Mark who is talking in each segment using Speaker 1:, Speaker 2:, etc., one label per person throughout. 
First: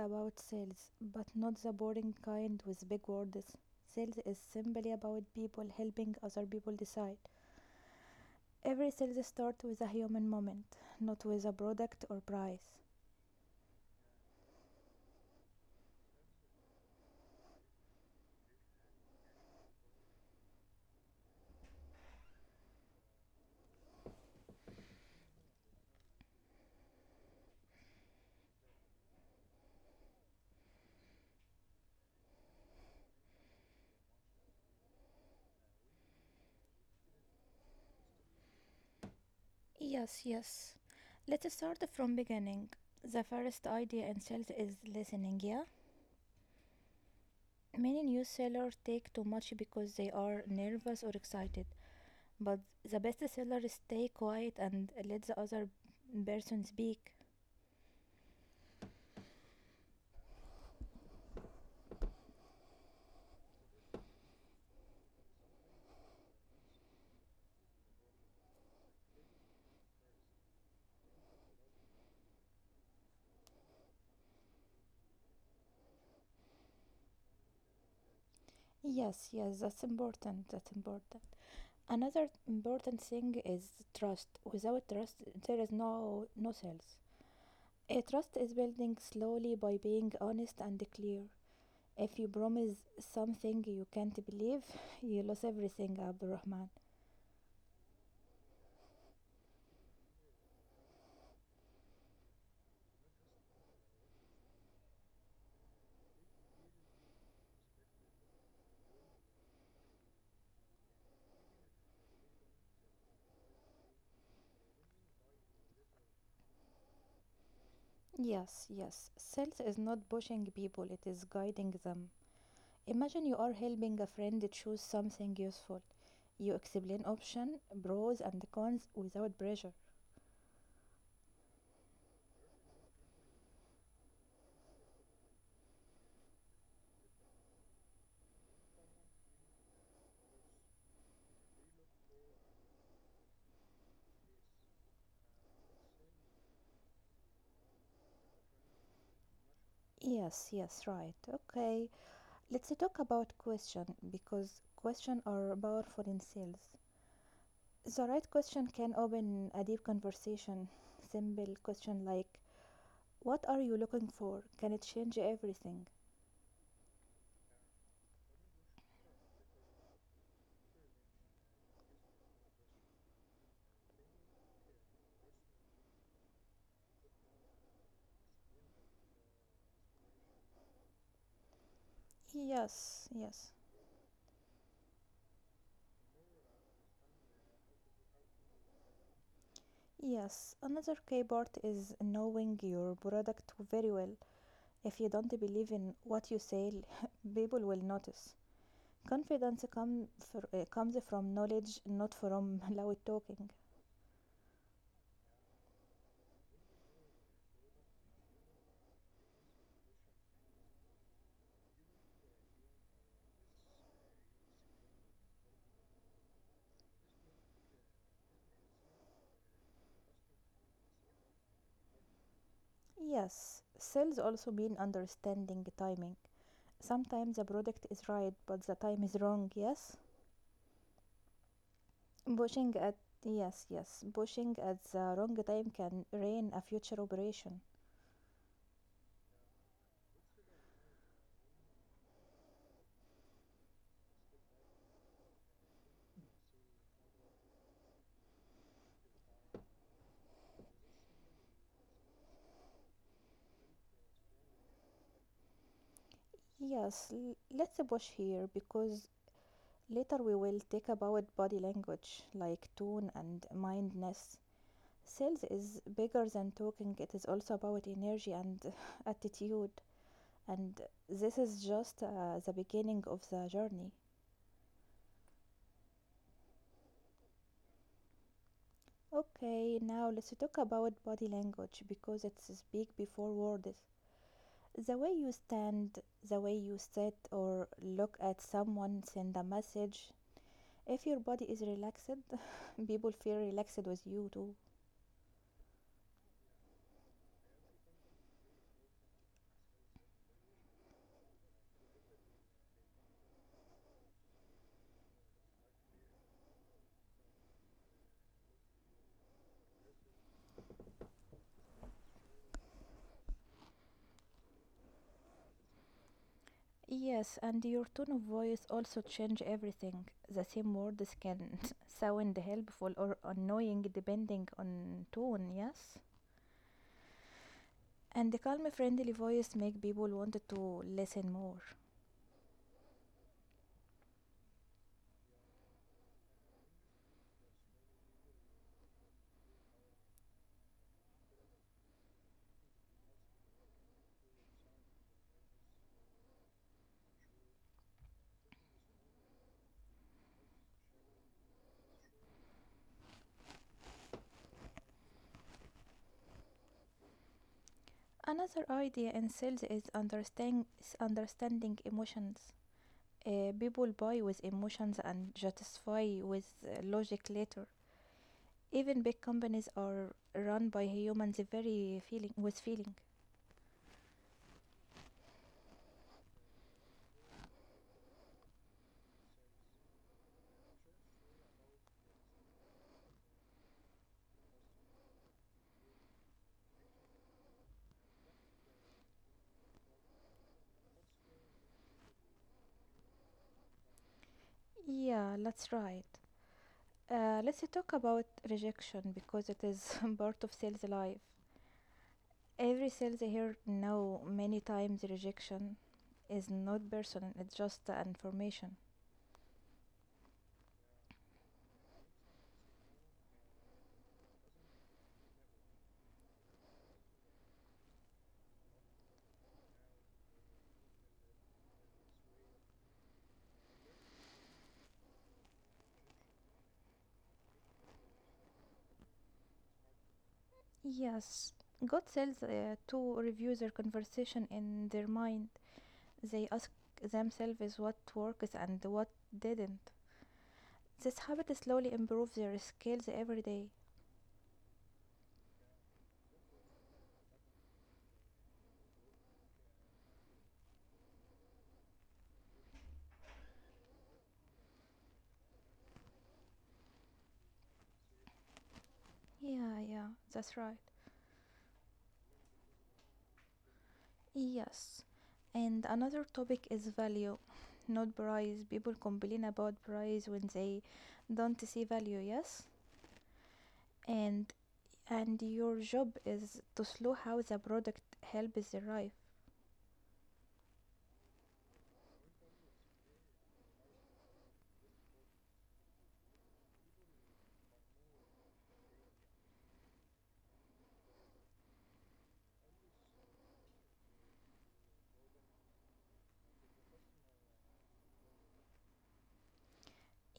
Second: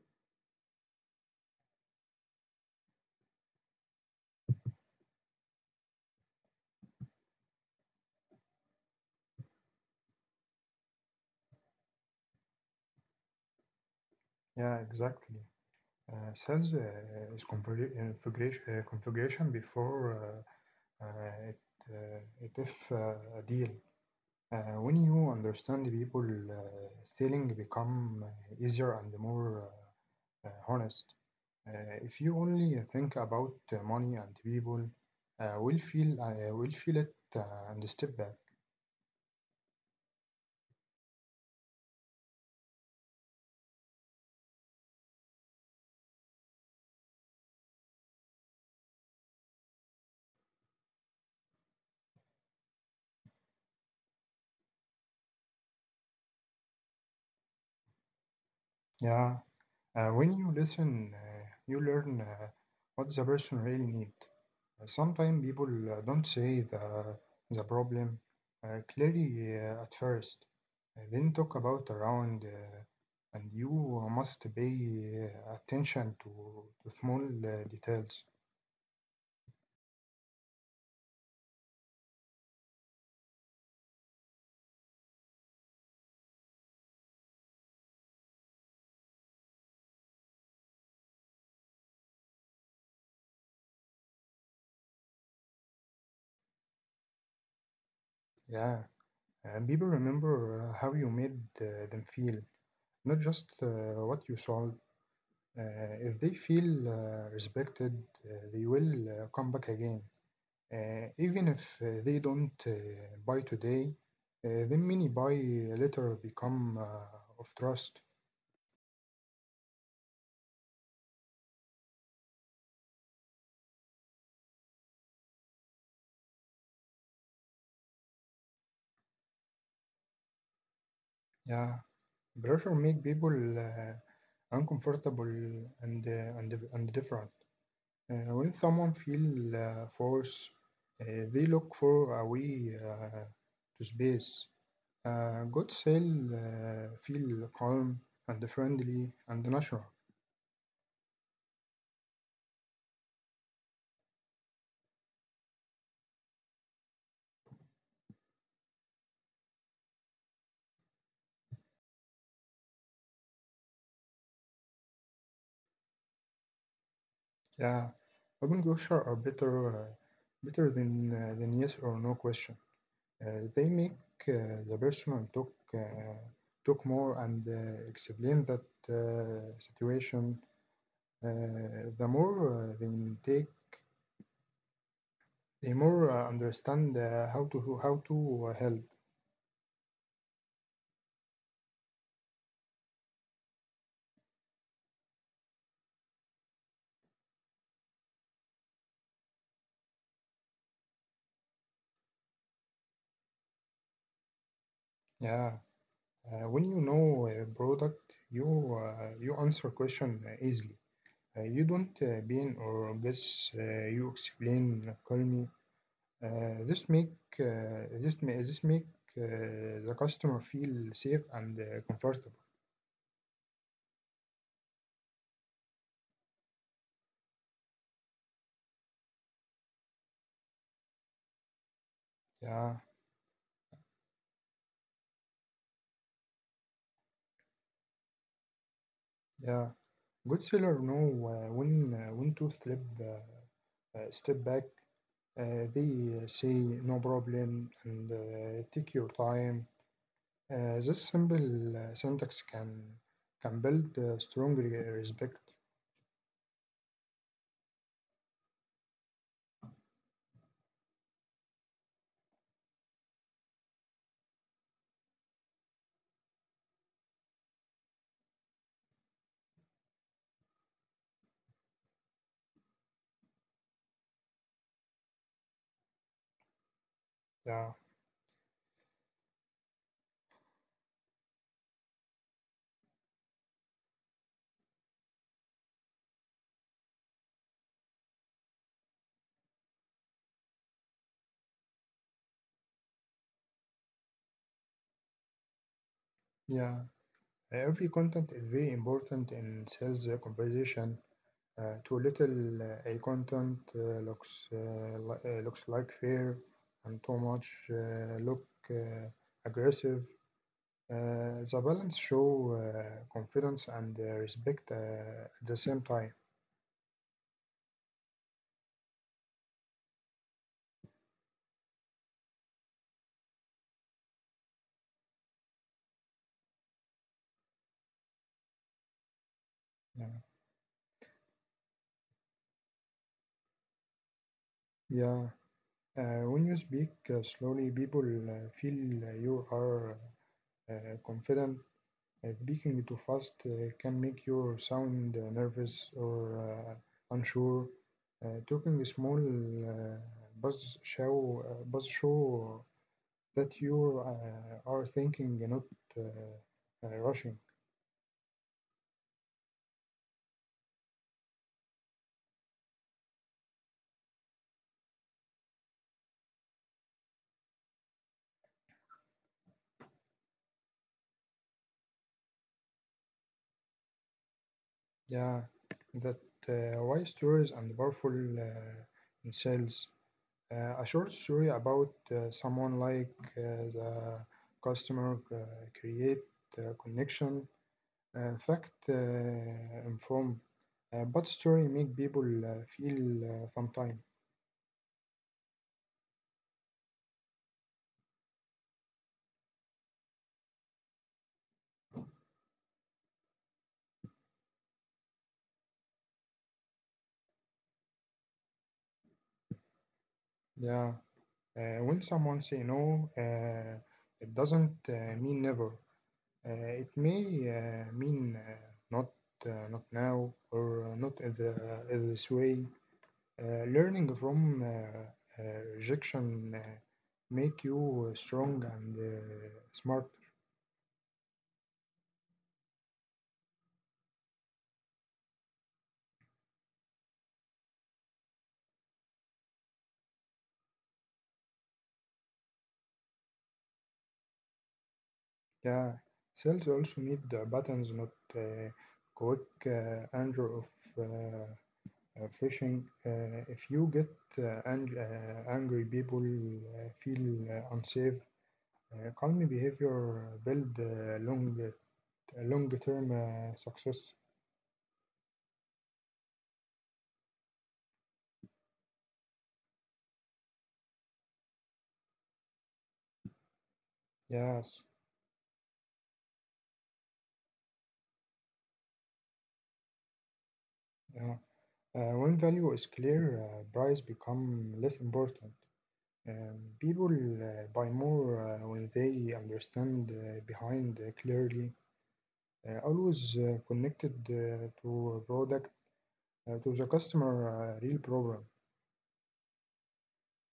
Speaker 1: about sales, but not the boring kind with big words. Sales is simply about people helping other people decide. Every sales starts with a human moment, not with a product or price.
Speaker 2: Yeah, exactly. Sales is configuration before it, it if a deal. When you understand the people, selling become easier and more honest. Uh, if you only think about money and people, will feel it and step back.
Speaker 1: Yes, yes. Let's start from beginning. The first idea in sales is listening, yeah? Many new sellers take too much because they are nervous or excited, but the best sellers stay quiet and let the other person speak.
Speaker 2: Yeah. When you listen, you learn what the person really need. Sometimes people don't say the problem clearly at first, then talk about around, and you must pay attention to small details.
Speaker 1: Yes, yes, that's important. That's important. Another important thing is trust. Without trust, there is no sales. A trust is building slowly by being honest and clear. If you promise something you can't believe, you lose everything, Abdurrahman.
Speaker 2: Yeah, and people remember how you made them feel, not just what you solved. Uh, if they feel respected, they will come back again. Even if they don't buy today, then many buy later become of trust.
Speaker 1: Yes, yes. Sales is not pushing people, it is guiding them. Imagine you are helping a friend choose something useful. You explain option, pros and cons without pressure.
Speaker 2: Yeah, pressure make people uncomfortable and different. When someone feel force, they look for a way to space. Good sale feel calm and friendly and natural.
Speaker 1: Yes, yes, right. Okay, let's talk about question because question are powerful in sales. The right question can open a deep conversation. Simple question like, "What are you looking for?" Can it change everything?
Speaker 2: Yeah, open closure are better than yes or no question. They make the person talk more and explain that situation. The more
Speaker 1: Yes,
Speaker 2: they
Speaker 1: yes.
Speaker 2: take, the more understand how to help.
Speaker 1: Yes, another key part is knowing your product very well. If you don't believe in what you sell, people will notice. Confidence comes from knowledge, not from loud talking.
Speaker 2: Yeah, when you know a product, you answer question easily. You don't been or guess. You explain calmly. This make uh, this ma- this make the customer feel safe and comfortable.
Speaker 1: Yes, sales also mean understanding timing. Sometimes the product is right, but the time is wrong, yes?
Speaker 2: Yeah,
Speaker 1: Pushing at Yes, yes. Pushing at the wrong time can ruin a future operation.
Speaker 2: yeah. Good seller know when to step back. They say no problem and take your time. This simple syntax can build strong respect.
Speaker 1: Yes, let's push here because later we will talk about body language, like tone and mindness. Sales is bigger than talking, it is also about energy and attitude, and this is just the beginning of the journey.
Speaker 2: Yeah,
Speaker 1: Okay, now let's talk about body language because it's speak before words. The way you stand, the way you sit or look at someone send a message. If your body is relaxed, people feel relaxed with you too.
Speaker 2: yeah. Every content is very important in sales conversation. Too little a content looks like fair, and too much look uh, aggressive. The balance show confidence and respect at the same time.
Speaker 1: Yes, and your tone of voice also change everything. The same words can sound helpful or annoying depending on tone, yes? And the calm friendly voice make people
Speaker 2: Yeah,
Speaker 1: want to listen more.
Speaker 2: yeah. When you speak slowly, people feel you are uh, confident. Speaking too fast can make you sound nervous or unsure. Talking small buzz show that you are thinking, not uh, rushing.
Speaker 1: Another idea in sales is understanding emotions. People buy with emotions and justify with logic later. Even big companies are run by humans very feeling with feeling.
Speaker 2: Yeah, that why stories and powerful in sales. A short story about someone like the customer create connection. In fact inform, but story make people feel sometime.
Speaker 1: Yeah, that's right. Let's talk about rejection because it is part of sales life. Every sales here know many times rejection is not personal; it's just the information.
Speaker 2: Yeah, when someone say no, it doesn't mean never. It may mean not not now or not at at this way. Learning from rejection make you strong and smart.
Speaker 1: Yes, God tells to review their conversation in their mind. They ask themselves what works and what didn't. This habit slowly improves their skills every day.
Speaker 2: Yeah, cells also need buttons, not uh, quick anger of uh, uh, fishing. If you get angry, people feel unsafe. Calm
Speaker 1: Yeah, yeah,
Speaker 2: behavior build
Speaker 1: that's right.
Speaker 2: long-term success.
Speaker 1: Yes. And another topic is value, not price. People complain about price when they don't see value, yes?
Speaker 2: Yes,
Speaker 1: And and your job is to slow how the product helps their life.
Speaker 2: yeah. When value is clear, price become less important. People buy more when they understand behind clearly. Always connected to a product, to the customer, real problem.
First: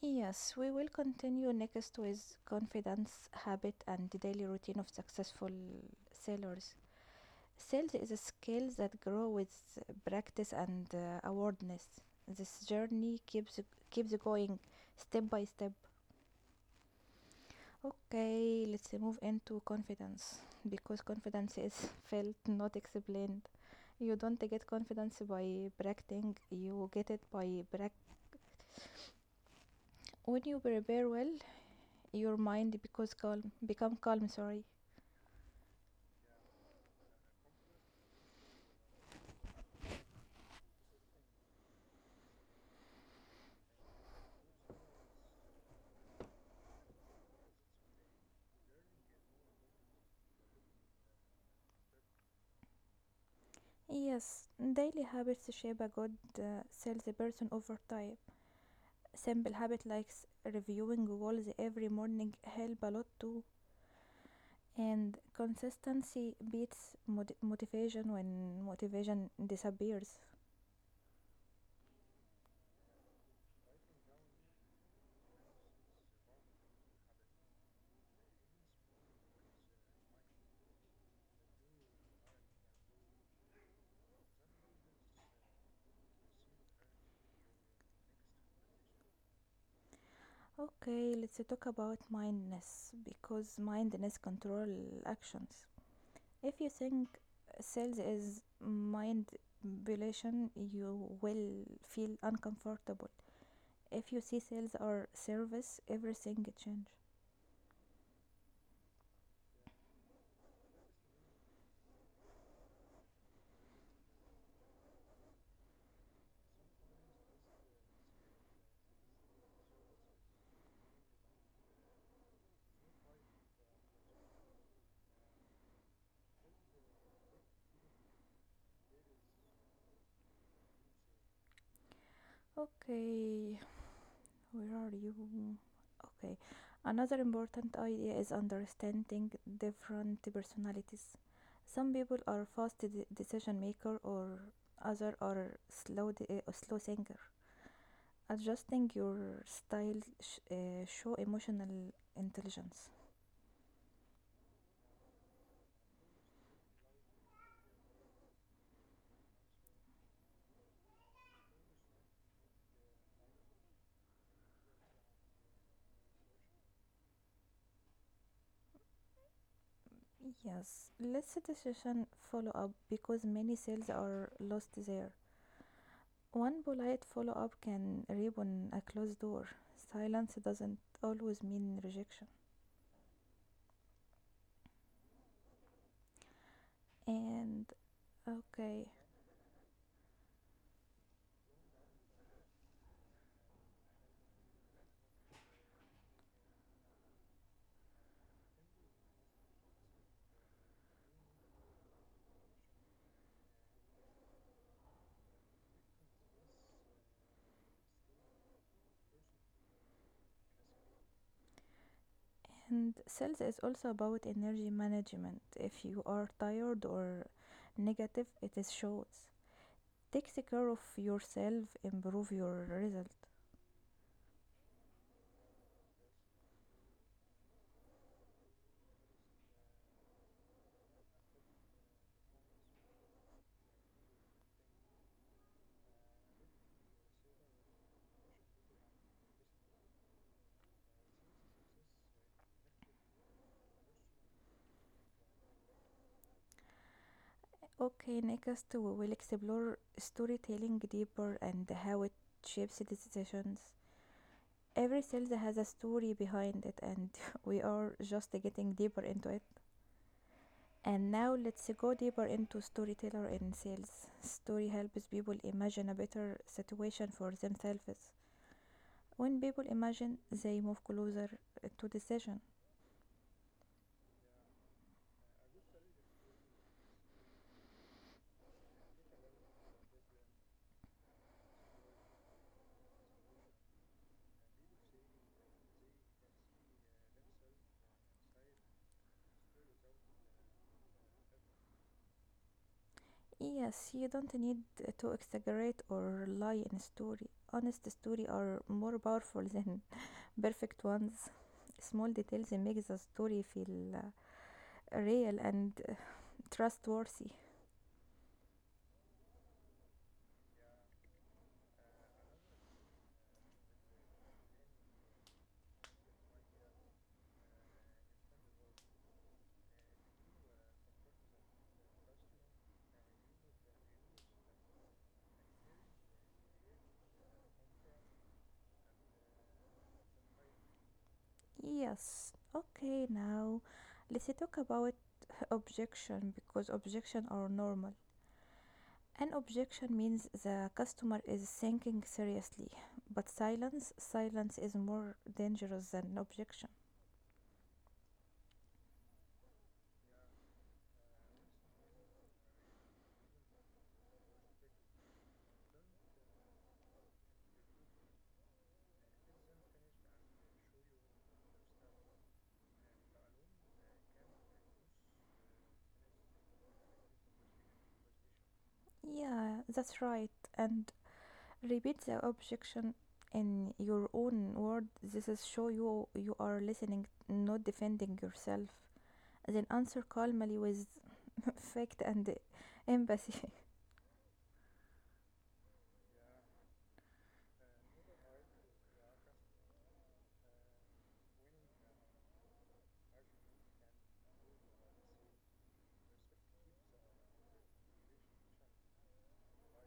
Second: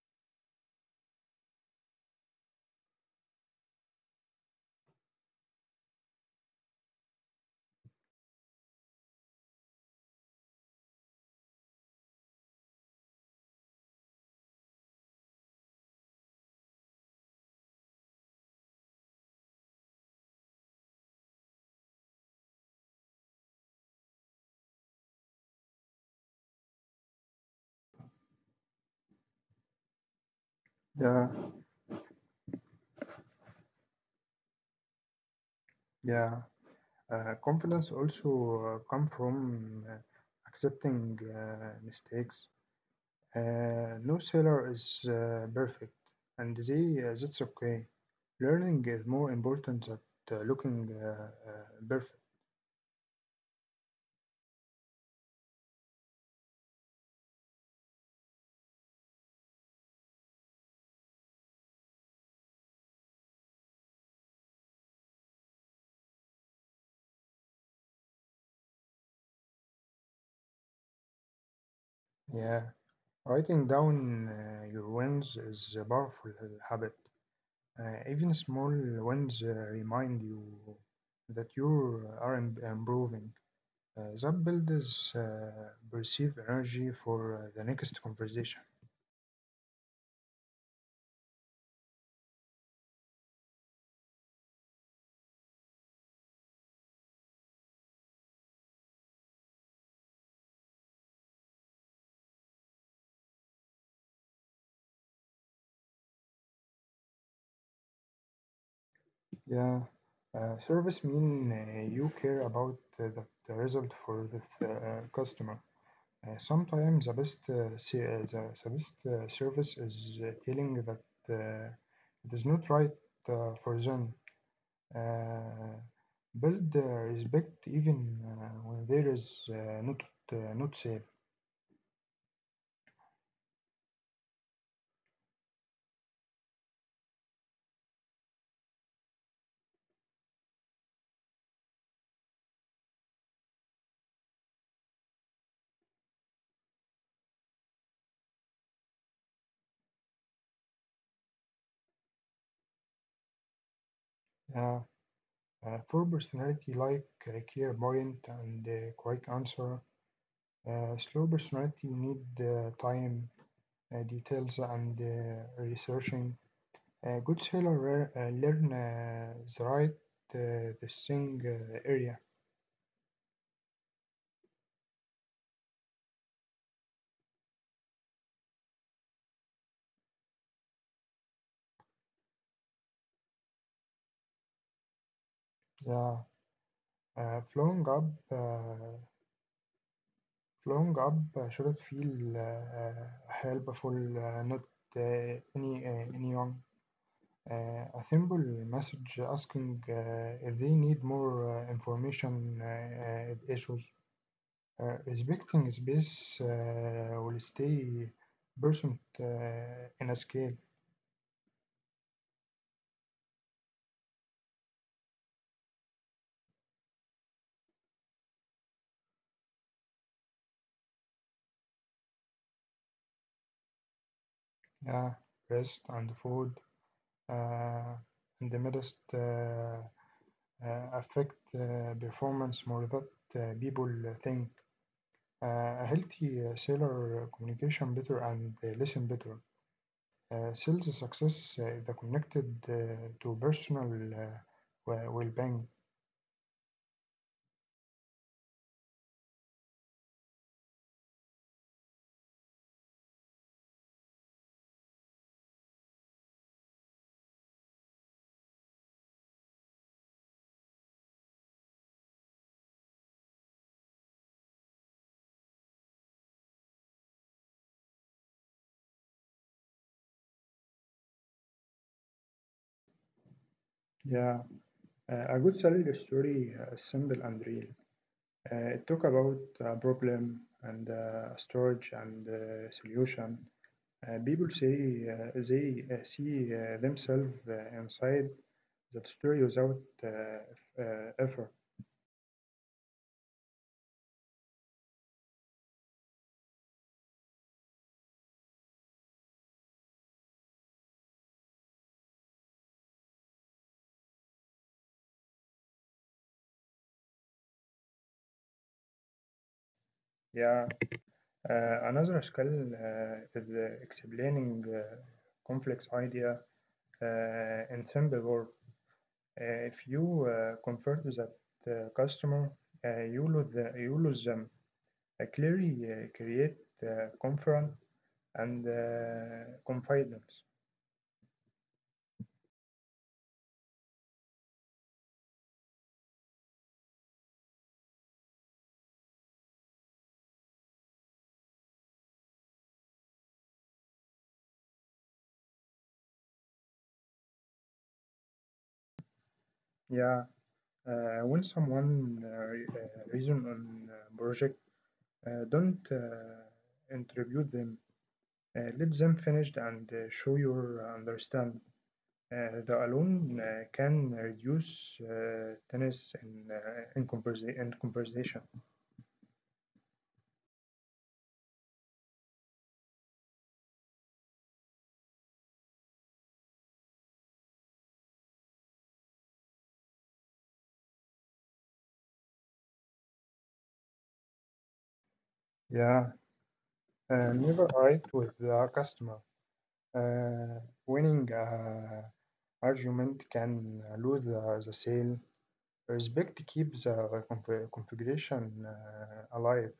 Speaker 1: Yes, we will continue next with confidence, habit, and the daily routine of successful sellers. Sales is a skill that grows with practice and awareness. This journey keeps going step by step. Okay, let's move into confidence because confidence is felt, not explained. You don't get confidence by practicing, you get it prac- when you prepare well
Speaker 2: Yeah,
Speaker 1: your mind because calm become calm, sorry.
Speaker 2: yeah. Confidence also come from accepting mistakes. No seller is perfect, and that's okay. Learning is more important than looking perfect.
Speaker 1: Yes, daily habits shape a good salesperson over time. Simple habit like reviewing goals every morning help a lot too, and consistency beats motivation when motivation disappears.
Speaker 2: Yeah, writing down your wins is a powerful habit. Even small wins remind you that you are improving. That builds perceived energy for the next conversation.
Speaker 1: Okay, let's talk about mindness because mindness control actions. If you think sales is manipulation, you will feel uncomfortable. If you see sales or service, everything change.
Speaker 2: Yeah, service mean you care about the result for the customer. Sometimes the best service is telling that it is not right for them. Uh, build respect even when there is not safe.
Speaker 1: Okay, where are you? Okay, another important idea is understanding different personalities. Some people are fast decision maker, or other are slow thinker. Adjusting your style show emotional intelligence.
Speaker 2: Yeah, for personality like a clear point and quick answer. Slow personality need time details and researching. A good seller learn the right
Speaker 1: Yes,
Speaker 2: uh, the
Speaker 1: let's
Speaker 2: thing
Speaker 1: decision
Speaker 2: area.
Speaker 1: follow up because many sales are lost there. One polite follow up can reopen a closed door. Silence doesn't always mean rejection.
Speaker 2: The
Speaker 1: And
Speaker 2: uh, flowing up,
Speaker 1: okay,
Speaker 2: uh, flowing up should feel helpful, not anyone. Uh, a simple message asking if they need more information issues. Respecting space will stay percent in a scale.
Speaker 1: and sales is also about energy management. If you are tired or negative, it is shows. Take the care of yourself, improve your result.
Speaker 2: Yeah, rest and food uh, and the midst affect performance more than people think. A healthy seller communication better and listen better. Sales success is connected to personal uh, well-being.
Speaker 1: Okay, next we will explore storytelling deeper and how it shapes the decisions. Every sales has a story behind it, and we are just getting deeper into it. And now let's go deeper into storyteller in sales. Story helps people imagine a better situation for themselves. When people imagine, they move closer to decision.
Speaker 2: Yeah, a good salary story is simple and real. It talk about a problem and storage and solution. People say they see themselves inside that story without effort.
Speaker 1: Yes, you don't need to exaggerate or lie in story. Honest story are more powerful than perfect ones. Small details make the story feel real and trustworthy.
Speaker 2: Yeah, another skill is explaining complex idea in simple words. Uh, if you comfort that customer, you lose them. Clearly, create comfort and confidence.
Speaker 1: Yes. Okay, now let's talk about objection because objection are normal. An objection means the customer is thinking seriously, but silence is more dangerous than an objection.
Speaker 2: Yeah. When someone reason on a project, don't interview them. Let them finish and show your understand. The alone can reduce tennis in conversation.
Speaker 1: Yeah, that's right. And repeat the objection in your own word. This is show you are listening, not defending yourself. Then answer calmly with fact and empathy.
Speaker 2: Yeah, never argue with a customer. Uh, winning argument can lose the sale. Respect keeps the configuration alive.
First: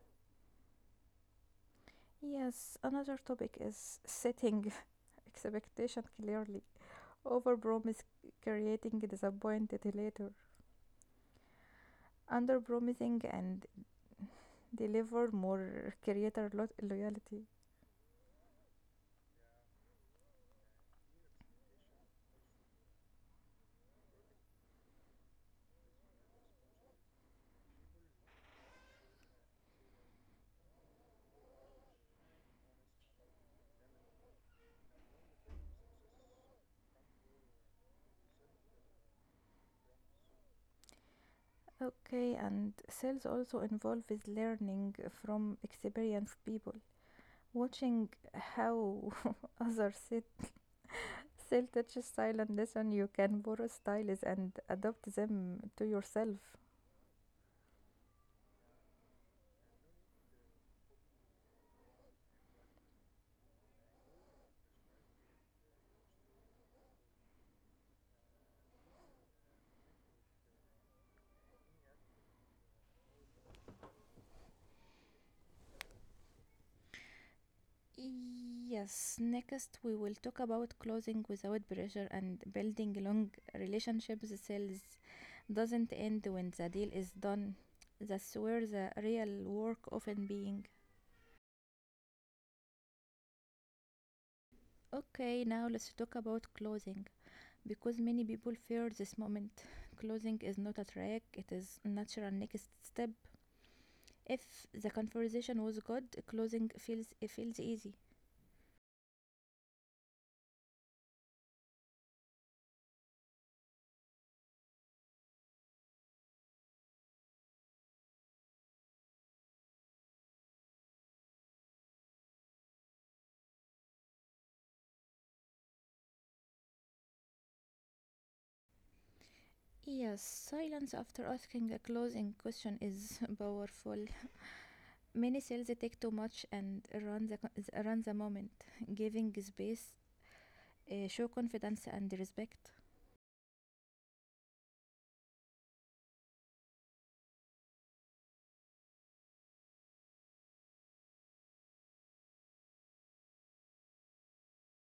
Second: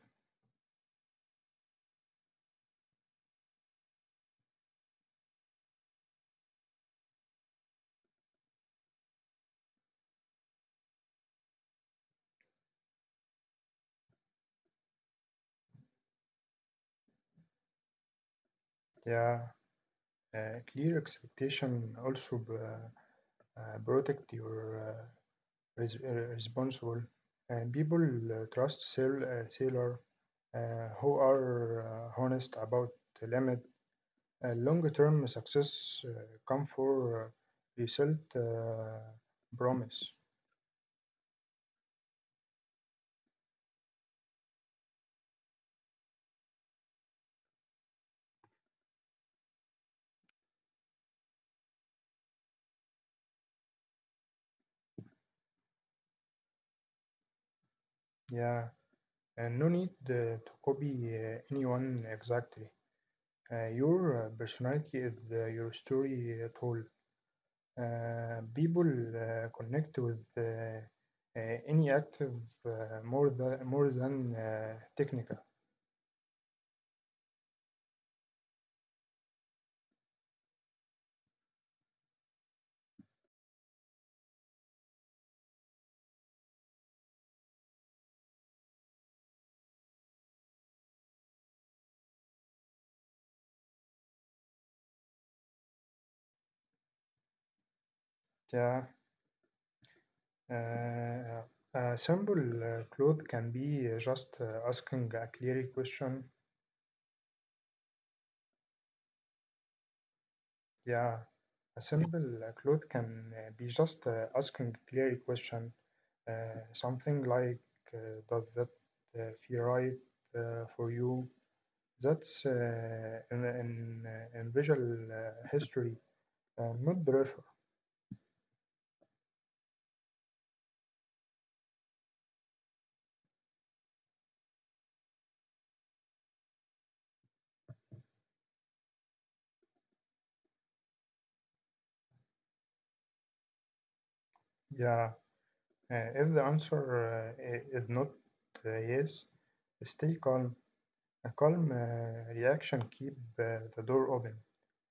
Speaker 1: Yes, another topic is setting expectation clearly. Overpromise, creating disappointed later. Underpromising and deliver more creator loyalty.
Speaker 2: Yeah, clear expectation also protect your res- uh, responsible. People trust sailor who are honest about the limit. Long-term success come for result promise.
Speaker 1: Okay, and sales also involves learning from experienced people, watching how others sit. Sell touch style and lesson you can borrow styles and adopt them to yourself.
Speaker 2: Yeah, and no need to copy anyone exactly. Your personality is your story told. People connect with any active more than technical.
Speaker 1: Yes, next we will talk about closing without pressure and building long relationships. Sales doesn't end when the deal is done. That's where the real work often being. Okay, now let's talk about closing, because many people
Speaker 2: Yeah.
Speaker 1: fear this moment. Closing is not a track,
Speaker 2: Uh,
Speaker 1: it is
Speaker 2: a
Speaker 1: natural
Speaker 2: simple
Speaker 1: next step.
Speaker 2: cloth can be just
Speaker 1: If the
Speaker 2: asking a clear
Speaker 1: conversation was
Speaker 2: question.
Speaker 1: good, closing feels easy.
Speaker 2: Yeah. A simple cloth can be just asking a clear question. Uh, something like, does that feel right for you? That's in visual history, not prefer.
Speaker 1: Yes, silence after asking a closing question is powerful. Many sales take too much and run the moment, giving space, show confidence and respect.
Speaker 2: Yeah, if the answer is not yes, stay calm. A calm reaction keep the door open.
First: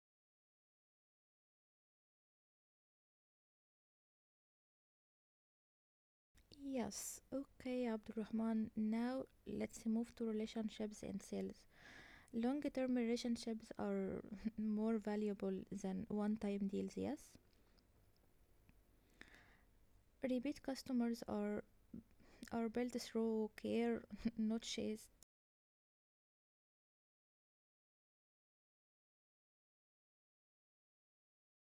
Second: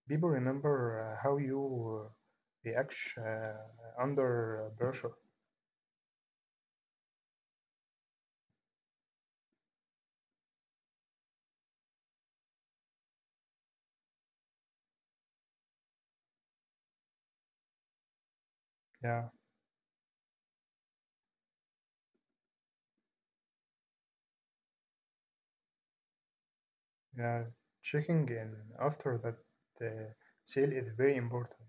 Speaker 2: People remember how you react under pressure.
Speaker 1: Yes, okay, Abdurrahman. Now let's move to relationships and sales. Long term relationships are more valuable than one time deals, yes.
Speaker 2: Yeah,
Speaker 1: Repeat customers are built through care, not chase.
Speaker 2: yeah. Checking in after that uh, sale is very important.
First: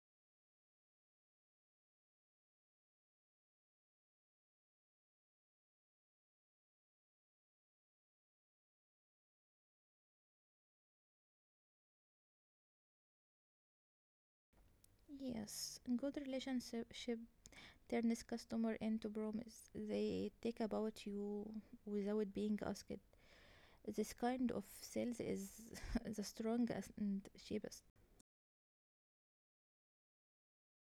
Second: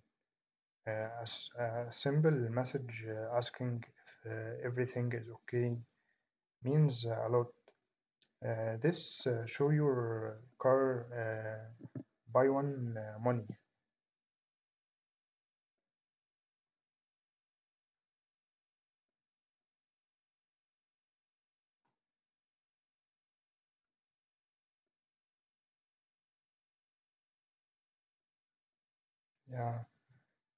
Speaker 2: A simple message asking if everything is okay means a lot. This show your car buy one money.
Speaker 1: Yes, good relationship turns customer into promise. They take about you without being asked. This kind of sales is the strongest and cheapest.
Speaker 2: Yeah.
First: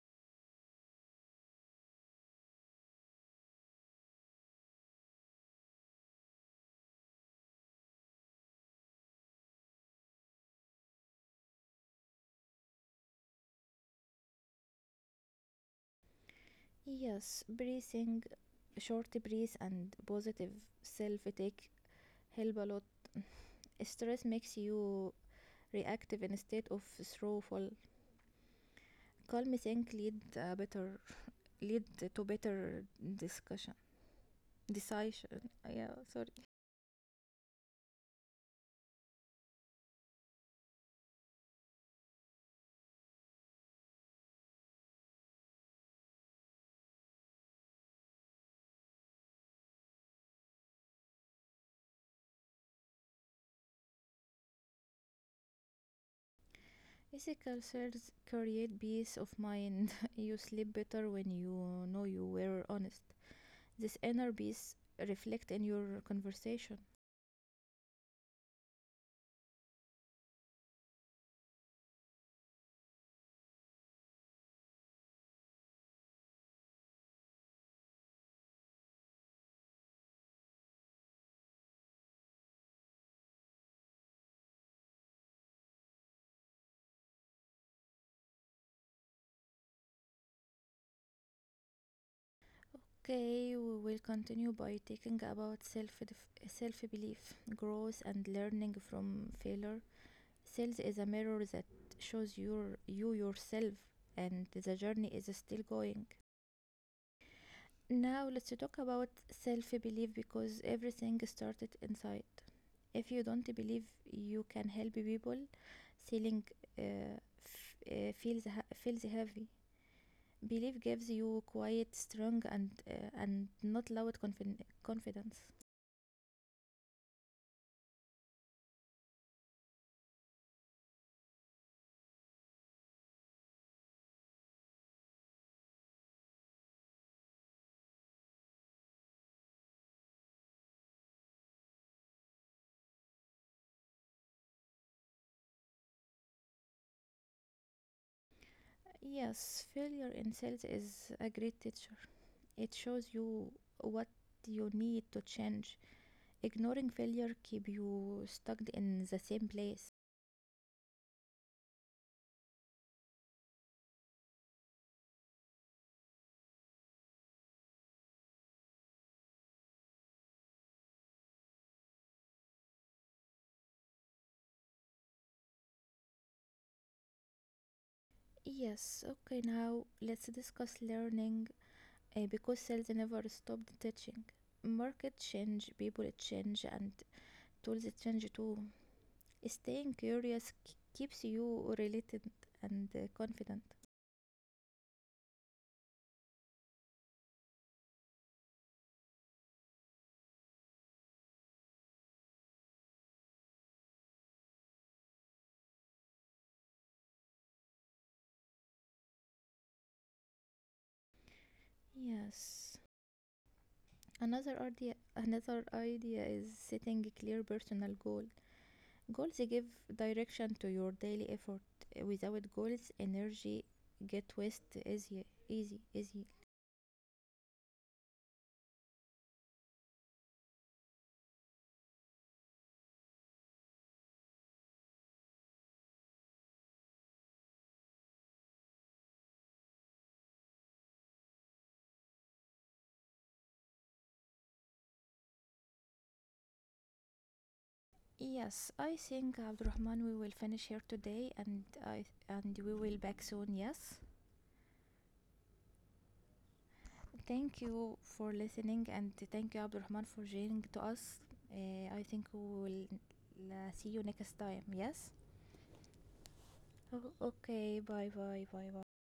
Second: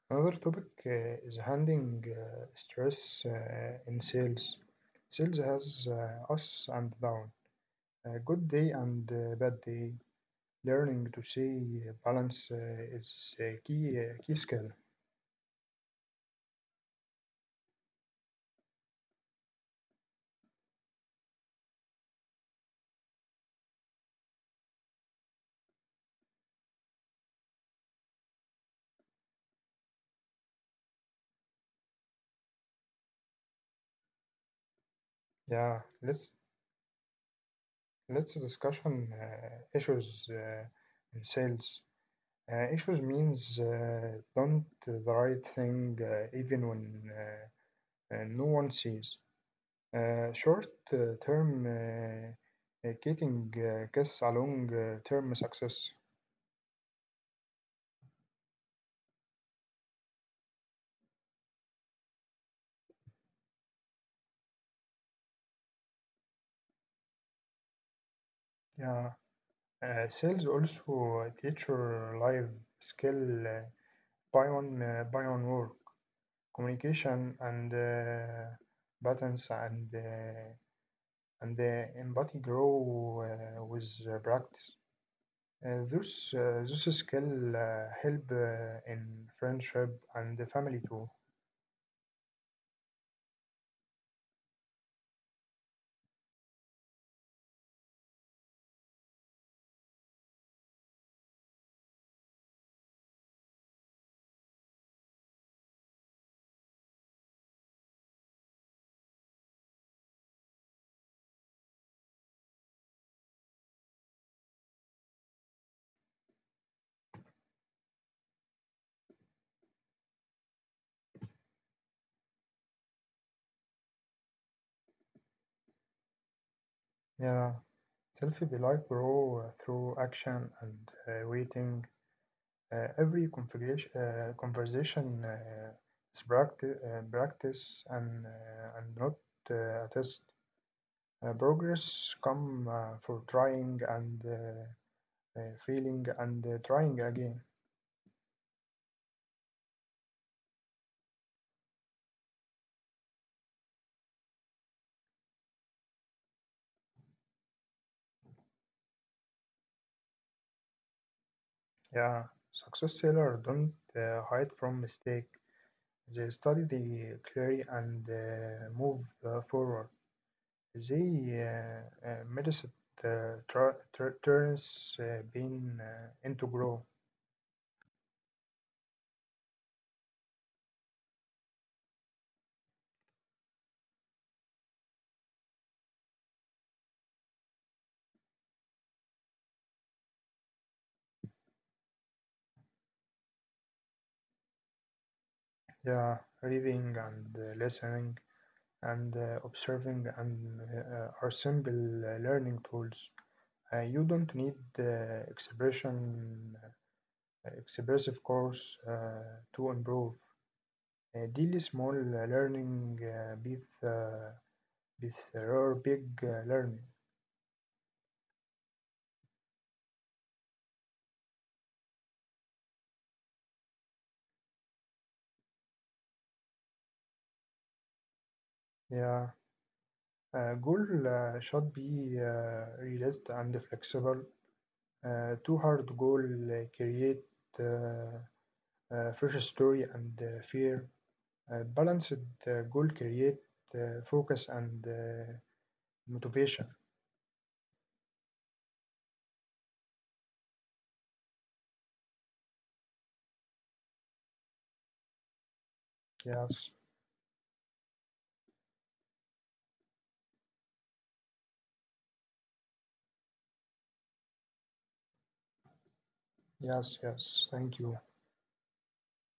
Speaker 2: Another topic is handling stress in sales. Sales has ups and down, a good day and bad day. Learning to say balance is a key skill.
Speaker 1: Yes, breathing, short breath and positive self-take help a lot. Stress makes you reactive instead of throwful. Calm think lead to better discussion decision.
Speaker 2: Yeah,
Speaker 1: Yeah,
Speaker 2: let's
Speaker 1: sorry.
Speaker 2: Let's discussion issues in sales. Issues means don't do the right thing even when no one sees. Short term getting gets a long term success.
Speaker 1: Ethical threads create peace of mind. You sleep better when you know you were honest. This inner peace reflect in your conversation.
Speaker 2: Yeah. Sales also teach your life skill by on work, communication and patterns and empathy grow with practice. This skill help in friendship and the family too.
Speaker 1: Okay, we will continue by talking about self belief, growth, and learning from failure. Sales is a mirror that shows yourself, and the journey is still going. Now let's talk about self-belief because everything started inside. If you don't believe you can help people, selling feels heavy. Belief gives you quiet, strong, and not loud confidence.
Speaker 2: Yeah, self-belief grow through action and waiting. Every conversation is practice, and not a test. Progress come for trying and failing and trying again.
Speaker 1: Yes, failure in sales is a great teacher. It shows you what you need to change. Ignoring failure keep you stuck in the same place.
Speaker 2: Yeah, success sellers don't hide from mistake. They study the query and move forward. They medicine turns pain into grow.
Speaker 1: Yes, okay, now let's discuss learning, because sales never stopped teaching. Market change, people change, and tools change too. Staying curious keeps you related and confident.
Speaker 2: Yeah, reading and listening and observing and are simple learning tools. You don't need expressive course to improve. دي الsmall learning
Speaker 1: Yes.
Speaker 2: with, or
Speaker 1: Another idea, another
Speaker 2: big
Speaker 1: idea is
Speaker 2: learning.
Speaker 1: setting a clear personal goal. Goals give direction to your daily effort. Without goals, energy get waste easy, easy, easy.
Speaker 2: Yeah, a goal should be realistic and flexible. Too hard goal create uh, fresh story and fear. Balanced goal create focus and motivation.
Speaker 1: Yes, I think Abdurrahman, we will finish here today, and I and we will back soon. Yes,
Speaker 2: Yes,
Speaker 1: thank you for listening, and thank you Abdurrahman for joining to us. I think we will see you next time. Yes.
Speaker 2: yes, yes. Thank you.
Speaker 1: Okay. Bye. Bye. Bye. Bye.